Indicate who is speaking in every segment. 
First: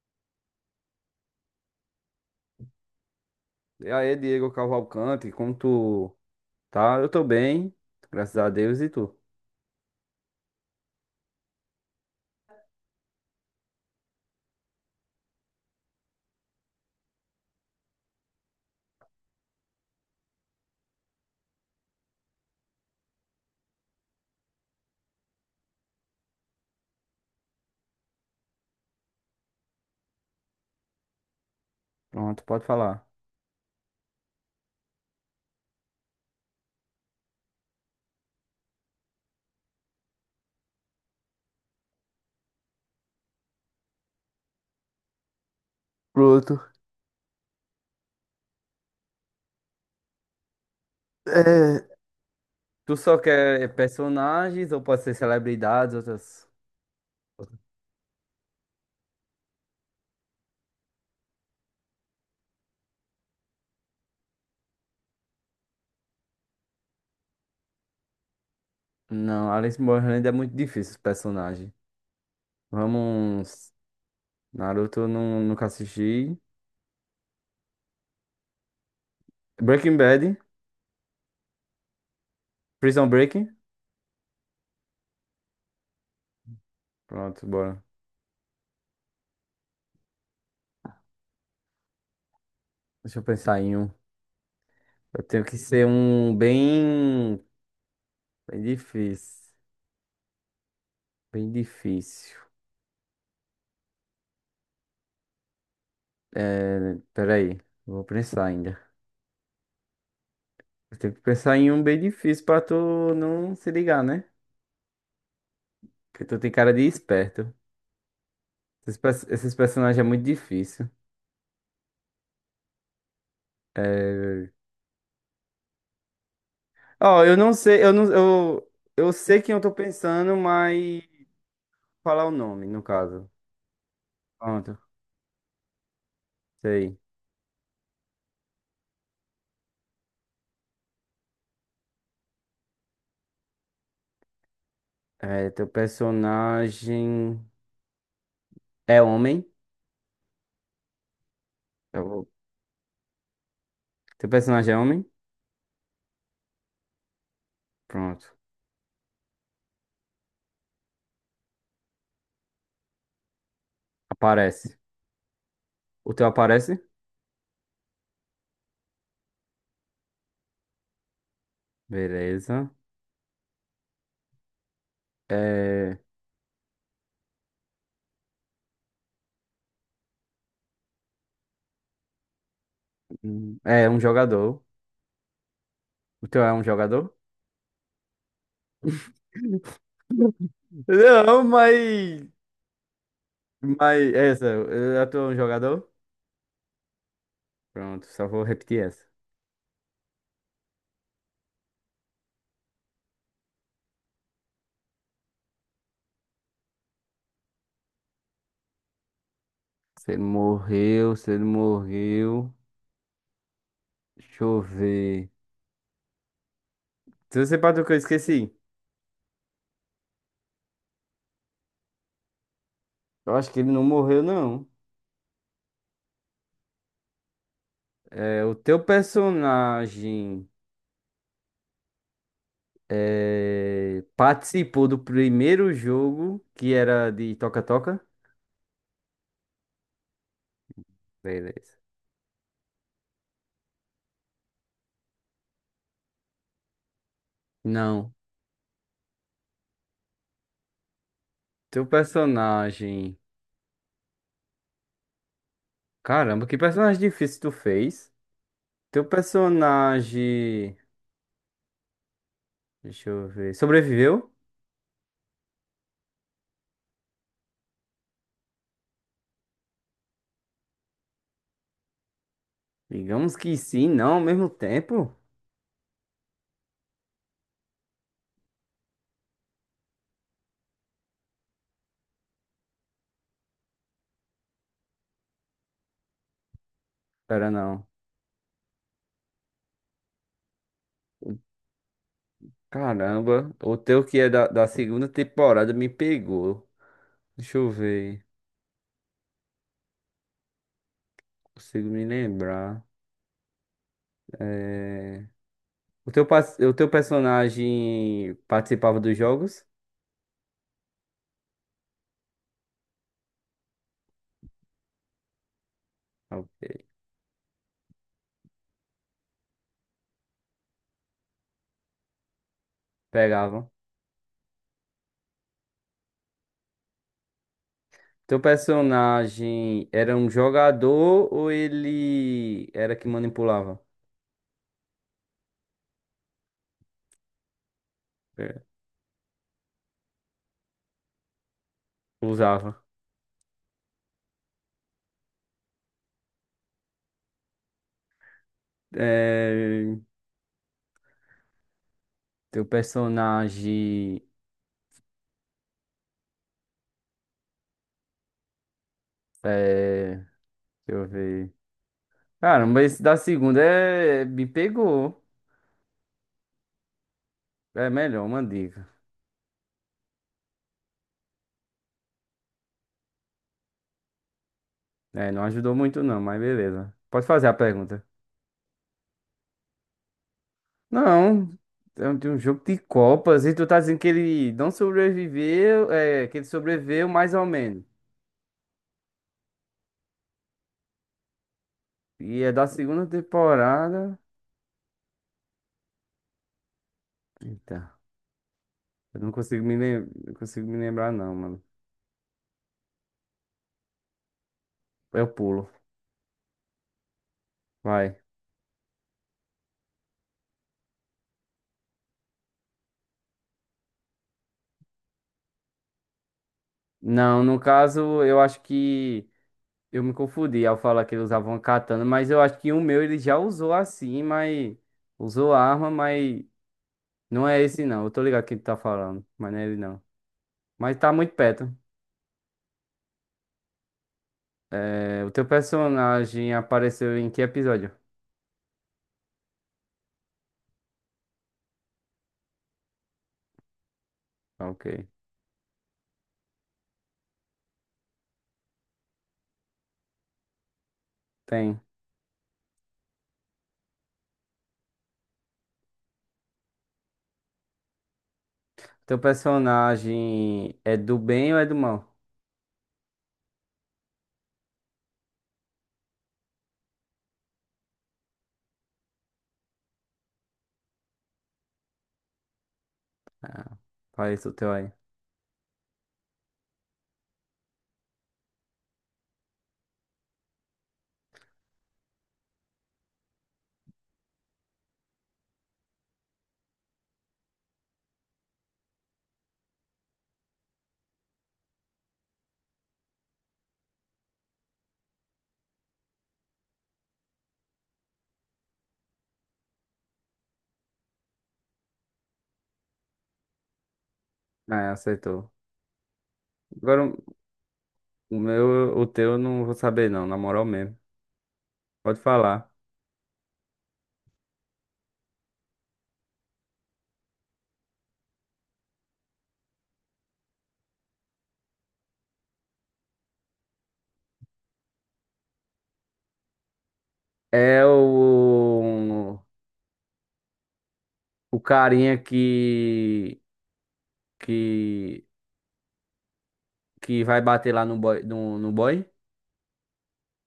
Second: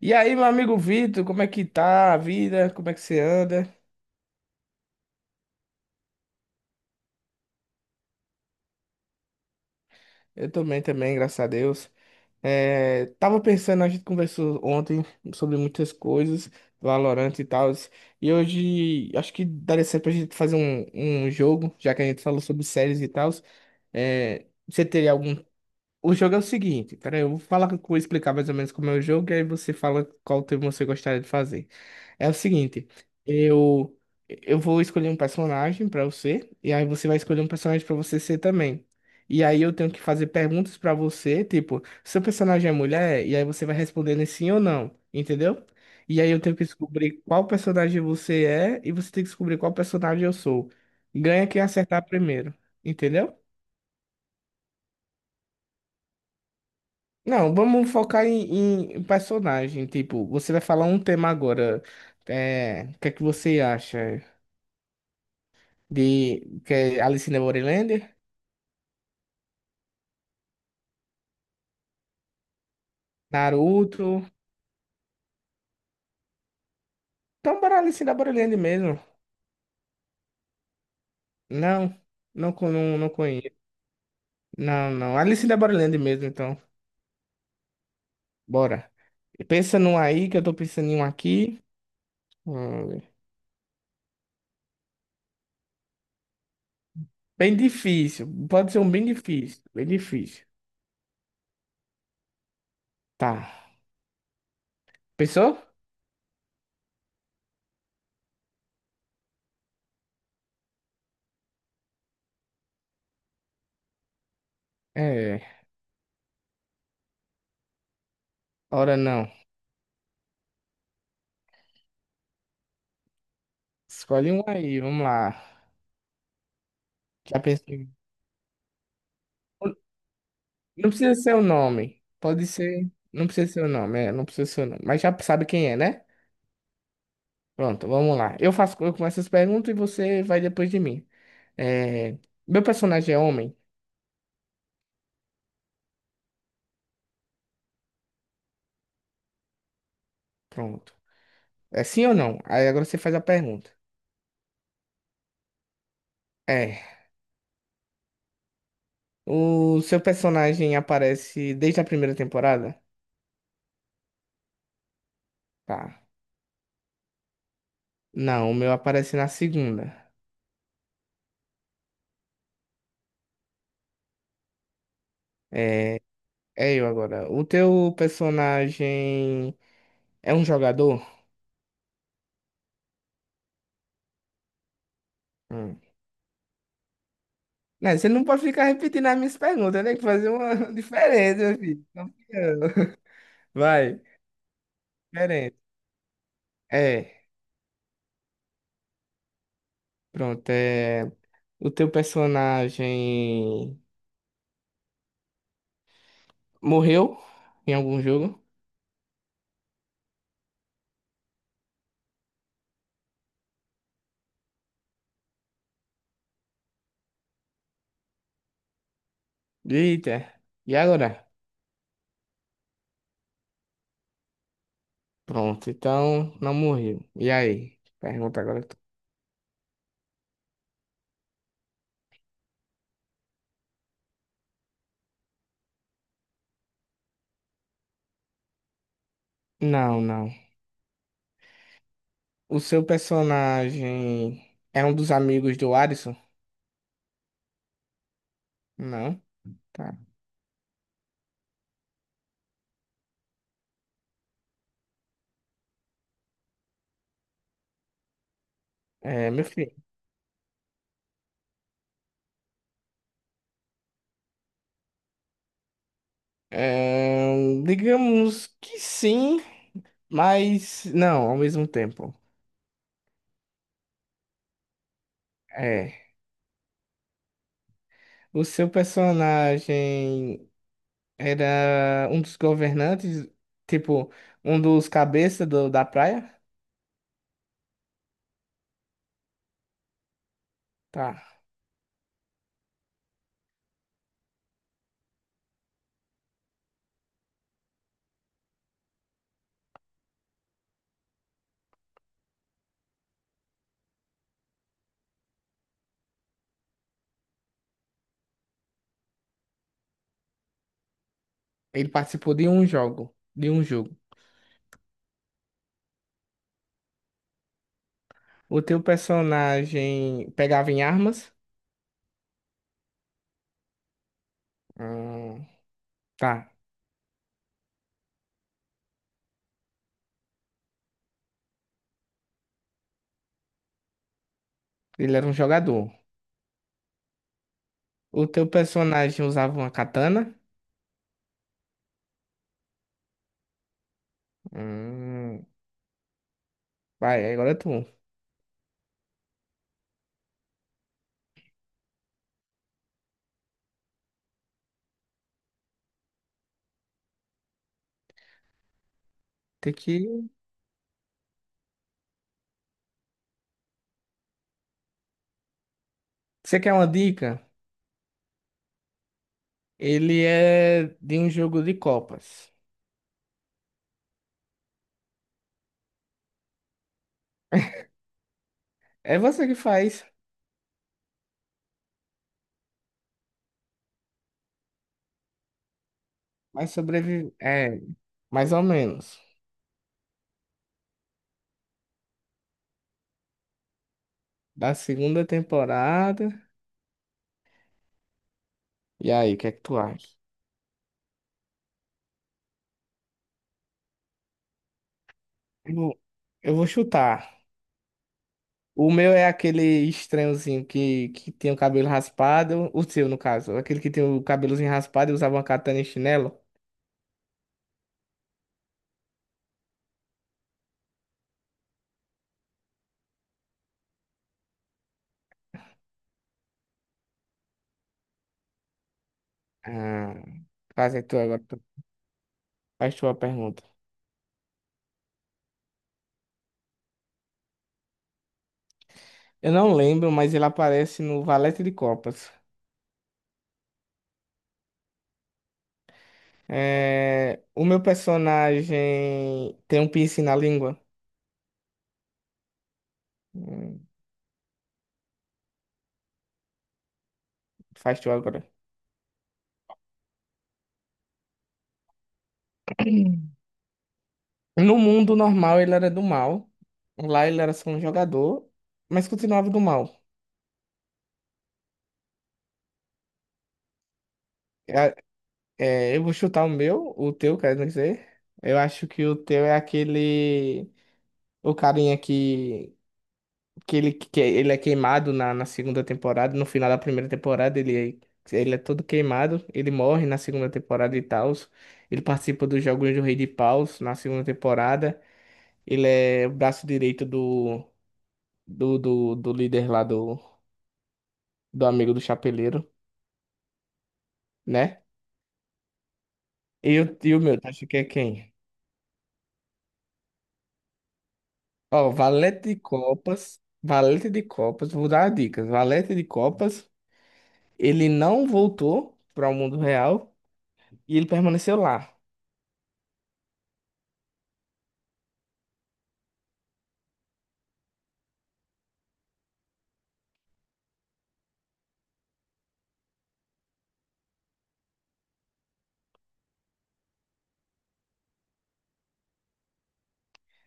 Speaker 1: E aí, meu amigo Vitor, como é que tá a vida? Como é que você anda?
Speaker 2: E aí, Diego Cavalcante, como tu tá? Eu tô bem, graças a Deus, e tu?
Speaker 1: Eu também, também, graças a Deus. É, tava pensando, a gente conversou ontem sobre muitas coisas, Valorant e tal, e hoje acho que daria certo pra gente fazer um jogo, já que a gente falou sobre séries e tal. É, você teria algum... O jogo é o seguinte, peraí, eu vou falar, vou explicar mais ou menos como é o jogo, e aí você fala qual tema você gostaria de fazer. É o
Speaker 2: Pronto, pode
Speaker 1: seguinte,
Speaker 2: falar.
Speaker 1: eu eu vou escolher um personagem pra você, e aí você vai escolher um personagem pra você ser também. E aí eu tenho que fazer perguntas pra você, tipo, seu personagem é mulher? E aí você vai respondendo em sim ou não, entendeu? E aí eu tenho
Speaker 2: Pronto.
Speaker 1: que descobrir qual personagem você é, e você tem que descobrir qual personagem eu sou. Ganha quem
Speaker 2: É,
Speaker 1: acertar primeiro,
Speaker 2: tu só
Speaker 1: entendeu?
Speaker 2: quer personagens ou pode ser celebridades, outras?
Speaker 1: Não, vamos focar em personagem. Tipo, você vai falar um tema agora. É, o que é que você acha de que é Alice in the Borderland?
Speaker 2: Não, Alice Borland é muito difícil, esse personagem. Vamos.
Speaker 1: Naruto?
Speaker 2: Naruto, não, nunca assisti.
Speaker 1: Então, bora Alice in the Borderland mesmo.
Speaker 2: Breaking Bad,
Speaker 1: Não, não, não, não
Speaker 2: Prison Break.
Speaker 1: conheço. Não, não. Alice in the Borderland mesmo, então.
Speaker 2: Pronto, bora.
Speaker 1: Bora. Pensa num aí, que eu tô pensando em um aqui. Hum.
Speaker 2: Deixa eu pensar em um. Eu tenho que ser um bem.
Speaker 1: Bem difícil.
Speaker 2: Bem
Speaker 1: Pode ser um bem
Speaker 2: difícil.
Speaker 1: difícil. Bem difícil.
Speaker 2: Bem difícil.
Speaker 1: Tá. Pensou?
Speaker 2: É, peraí, vou pensar ainda. Tem que pensar em um bem difícil pra tu não se ligar, né?
Speaker 1: É.
Speaker 2: Porque tu tem cara de esperto. Esses,
Speaker 1: Ora
Speaker 2: pers-
Speaker 1: não.
Speaker 2: esses personagens é muito difícil.
Speaker 1: Escolhe um
Speaker 2: É...
Speaker 1: aí, vamos lá.
Speaker 2: Ó, eu
Speaker 1: Já
Speaker 2: não sei,
Speaker 1: pensou?
Speaker 2: eu não, eu sei quem eu tô pensando,
Speaker 1: Não
Speaker 2: mas
Speaker 1: precisa ser o nome.
Speaker 2: falar o
Speaker 1: Pode
Speaker 2: nome, no
Speaker 1: ser. Não
Speaker 2: caso.
Speaker 1: precisa ser o nome, é, não precisa ser o
Speaker 2: Pronto,
Speaker 1: nome. Mas já sabe quem é, né?
Speaker 2: sei.
Speaker 1: Pronto, vamos lá. Eu faço, eu começo as perguntas e você vai depois de mim. É, meu personagem é homem?
Speaker 2: É, teu personagem é homem?
Speaker 1: Pronto. É
Speaker 2: Eu
Speaker 1: sim ou
Speaker 2: vou-
Speaker 1: não? Aí agora você faz a pergunta.
Speaker 2: Teu personagem é homem?
Speaker 1: É.
Speaker 2: Pronto.
Speaker 1: O seu personagem aparece desde a primeira temporada?
Speaker 2: Aparece.
Speaker 1: Tá.
Speaker 2: O teu aparece?
Speaker 1: Não, o meu aparece na segunda.
Speaker 2: Beleza. É,
Speaker 1: É, é eu agora. O teu personagem é um jogador?
Speaker 2: é um jogador.
Speaker 1: Hum.
Speaker 2: O teu é um jogador?
Speaker 1: Não, você não pode ficar repetindo as minhas perguntas, tem que fazer uma
Speaker 2: Não,
Speaker 1: diferença, meu filho. Campeão. Vai,
Speaker 2: mas é essa, eu atuo um
Speaker 1: diferente.
Speaker 2: jogador?
Speaker 1: É,
Speaker 2: Pronto, só vou repetir essa.
Speaker 1: pronto. É... O teu personagem morreu em algum jogo?
Speaker 2: Se ele morreu, se ele morreu. Deixa eu ver. Se você para do que eu esqueci.
Speaker 1: Eita, e agora?
Speaker 2: Eu acho que ele não morreu, não.
Speaker 1: Pronto, então não morreu. E aí? Pergunta
Speaker 2: É, o
Speaker 1: agora, tu.
Speaker 2: teu personagem participou do primeiro jogo que era de toca-toca?
Speaker 1: Não, não.
Speaker 2: Beleza.
Speaker 1: O seu personagem é um dos amigos do Alisson?
Speaker 2: Não.
Speaker 1: Não, tá.
Speaker 2: Teu personagem. Caramba, que personagem difícil tu fez? Teu
Speaker 1: É, meu filho.
Speaker 2: personagem. Deixa eu ver. Sobreviveu?
Speaker 1: É, digamos que sim. Mas não, ao mesmo tempo.
Speaker 2: Digamos que sim, não ao mesmo tempo.
Speaker 1: É. O seu personagem era um dos governantes, tipo, um dos cabeças da praia?
Speaker 2: Pera, não.
Speaker 1: Tá.
Speaker 2: Caramba, o teu que é da segunda temporada me pegou. Deixa eu ver, consigo me lembrar. O teu personagem participava dos jogos?
Speaker 1: Ele participou de um jogo, de um jogo.
Speaker 2: Eu
Speaker 1: O teu personagem pegava em armas?
Speaker 2: Pegava.
Speaker 1: Hum, tá.
Speaker 2: Teu personagem era um jogador ou ele era que manipulava?
Speaker 1: Ele era um jogador. O teu
Speaker 2: É,
Speaker 1: personagem usava uma katana?
Speaker 2: usava.
Speaker 1: Hum, vai, agora é tu.
Speaker 2: É, teu personagem.
Speaker 1: Tem
Speaker 2: É,
Speaker 1: que...
Speaker 2: deixa eu ver. Caramba, esse da segunda me pegou.
Speaker 1: Você quer uma dica?
Speaker 2: É melhor, uma dica.
Speaker 1: Ele é de um jogo de copas.
Speaker 2: É, não ajudou muito não, mas beleza. Pode fazer a pergunta.
Speaker 1: É você que faz,
Speaker 2: Não, é um de um jogo de Copas e tu tá dizendo que ele não sobreviveu, que ele
Speaker 1: mas
Speaker 2: sobreviveu mais
Speaker 1: sobrevive.
Speaker 2: ou
Speaker 1: É,
Speaker 2: menos.
Speaker 1: mais ou menos.
Speaker 2: E é da segunda temporada.
Speaker 1: Da segunda temporada.
Speaker 2: Eita,
Speaker 1: E
Speaker 2: eu não
Speaker 1: aí, o que é que
Speaker 2: consigo me,
Speaker 1: tu
Speaker 2: lem...
Speaker 1: acha?
Speaker 2: não consigo me lembrar não, mano. Eu pulo,
Speaker 1: Eu vou eu vou chutar.
Speaker 2: vai.
Speaker 1: O meu é aquele estranhozinho que tem o cabelo raspado. O seu, no caso. Aquele que tem o cabelozinho raspado e usava uma katana e chinelo.
Speaker 2: Não, no caso, eu acho que. Eu me confundi ao falar que ele usava uma katana, mas eu acho que o meu ele já usou assim, mas usou a arma, mas não é esse não. Eu tô ligado quem tu tá falando, mas não é ele não.
Speaker 1: Ah,
Speaker 2: Mas
Speaker 1: fazer
Speaker 2: tá
Speaker 1: tu
Speaker 2: muito
Speaker 1: agora.
Speaker 2: perto.
Speaker 1: Faz tua pergunta.
Speaker 2: É, o teu personagem apareceu em que episódio?
Speaker 1: Eu não lembro, mas ele aparece no Valete de Copas.
Speaker 2: Ok.
Speaker 1: É, o meu personagem tem um piercing na língua.
Speaker 2: Tem. O
Speaker 1: Hum. Faz tu agora.
Speaker 2: teu personagem é do bem ou é do mal?
Speaker 1: No mundo normal ele era do mal. Lá ele era só um jogador, mas continuava do mal.
Speaker 2: Fala isso o teu aí.
Speaker 1: É, é, eu vou chutar o meu, o teu, quer dizer. Eu acho que o teu é aquele. O carinha que... que ele é queimado na segunda temporada. No final da primeira temporada, ele é todo queimado. Ele morre na segunda temporada e tal. Ele participa dos Jogos do Rei de Paus na segunda temporada. Ele é o braço direito do líder lá, do amigo do chapeleiro, né?
Speaker 2: Ah, acertou.
Speaker 1: E o
Speaker 2: Agora
Speaker 1: tio meu, tu acha que é quem?
Speaker 2: o meu, o teu eu não vou saber não, na moral mesmo.
Speaker 1: Ó,
Speaker 2: Pode falar.
Speaker 1: valete de copas, vou dar dicas. Valete de copas, ele não voltou para o mundo real e ele permaneceu lá.
Speaker 2: É o carinha que que que vai bater lá no boy, no boy?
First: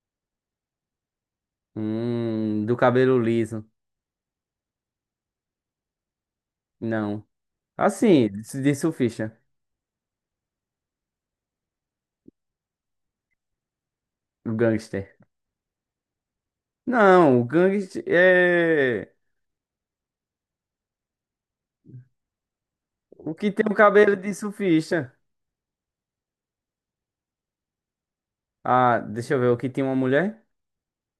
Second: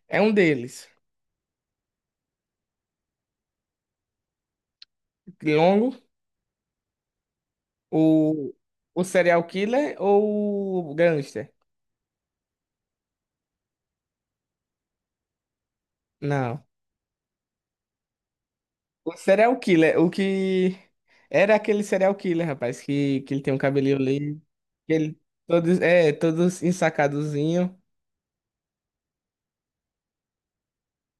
Speaker 1: É um deles.
Speaker 2: Do cabelo liso.
Speaker 1: Longo,
Speaker 2: Não. Assim,
Speaker 1: o,
Speaker 2: de
Speaker 1: o
Speaker 2: surfista,
Speaker 1: serial killer ou o gangster?
Speaker 2: o gangster.
Speaker 1: Não.
Speaker 2: Não, o gangster é
Speaker 1: O serial killer, o que era aquele serial killer, rapaz,
Speaker 2: o
Speaker 1: que ele
Speaker 2: que
Speaker 1: tem um
Speaker 2: tem o
Speaker 1: cabelinho
Speaker 2: cabelo de
Speaker 1: ali, que
Speaker 2: surfista.
Speaker 1: ele todos é todos ensacadozinho.
Speaker 2: Ah, deixa eu ver, o que tem uma mulher?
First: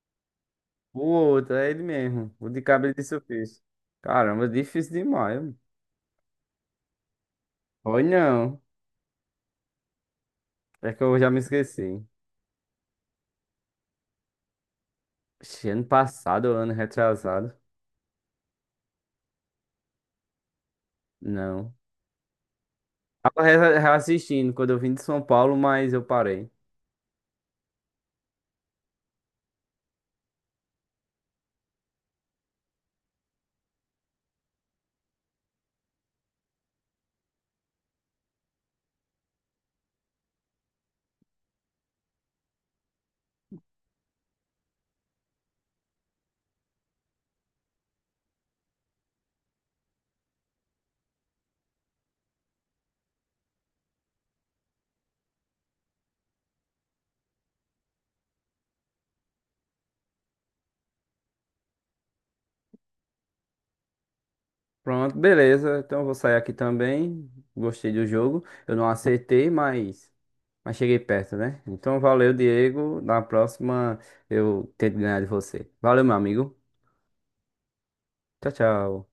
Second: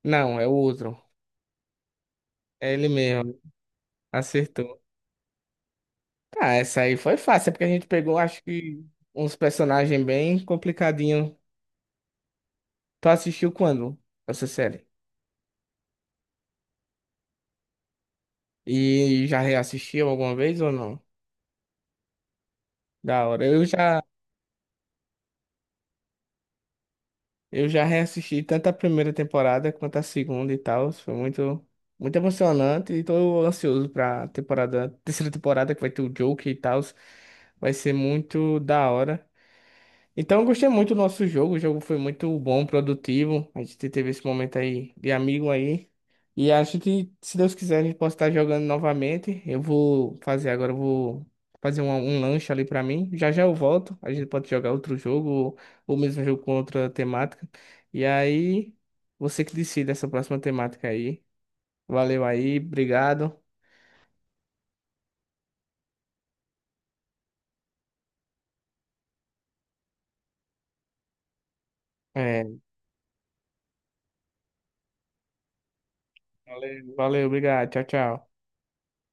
Speaker 1: Não, é o outro.
Speaker 2: O outro, é ele mesmo, o de
Speaker 1: É ele
Speaker 2: cabelo de
Speaker 1: mesmo,
Speaker 2: surfista. Caramba,
Speaker 1: acertou.
Speaker 2: difícil demais, mano.
Speaker 1: Tá, essa aí foi fácil, é porque a gente
Speaker 2: Foi
Speaker 1: pegou, acho
Speaker 2: não.
Speaker 1: que, uns personagens bem
Speaker 2: É que eu já
Speaker 1: complicadinhos.
Speaker 2: me esqueci.
Speaker 1: Tu assistiu quando essa série?
Speaker 2: Ixi, ano passado, ano retrasado.
Speaker 1: E já reassistiu alguma vez ou não?
Speaker 2: Não.
Speaker 1: Da
Speaker 2: Tava
Speaker 1: hora.
Speaker 2: re- reassistindo quando eu vim de São Paulo, mas eu parei.
Speaker 1: Eu já reassisti tanto a primeira temporada quanto a segunda e tal. Foi muito, muito emocionante e tô ansioso pra temporada, terceira temporada que vai ter o Joker e tal. Vai ser muito da hora. Então, eu gostei muito do nosso jogo. O jogo foi muito bom, produtivo. A gente teve esse momento aí de amigo aí. E acho que se Deus quiser, a gente pode estar jogando novamente. Eu vou fazer um lanche ali pra mim. Já já eu volto. A gente pode jogar outro jogo ou mesmo jogo com outra temática. E aí, você que decide essa próxima temática aí. Valeu aí, obrigado.
Speaker 2: Pronto, beleza. Então eu vou sair aqui também. Gostei do jogo. Eu não acertei, mas, cheguei perto, né? Então valeu,
Speaker 1: É,
Speaker 2: Diego. Na próxima eu tento ganhar de você. Valeu, meu amigo.
Speaker 1: valeu, valeu, obrigado. Tchau, tchau.
Speaker 2: Tchau, tchau.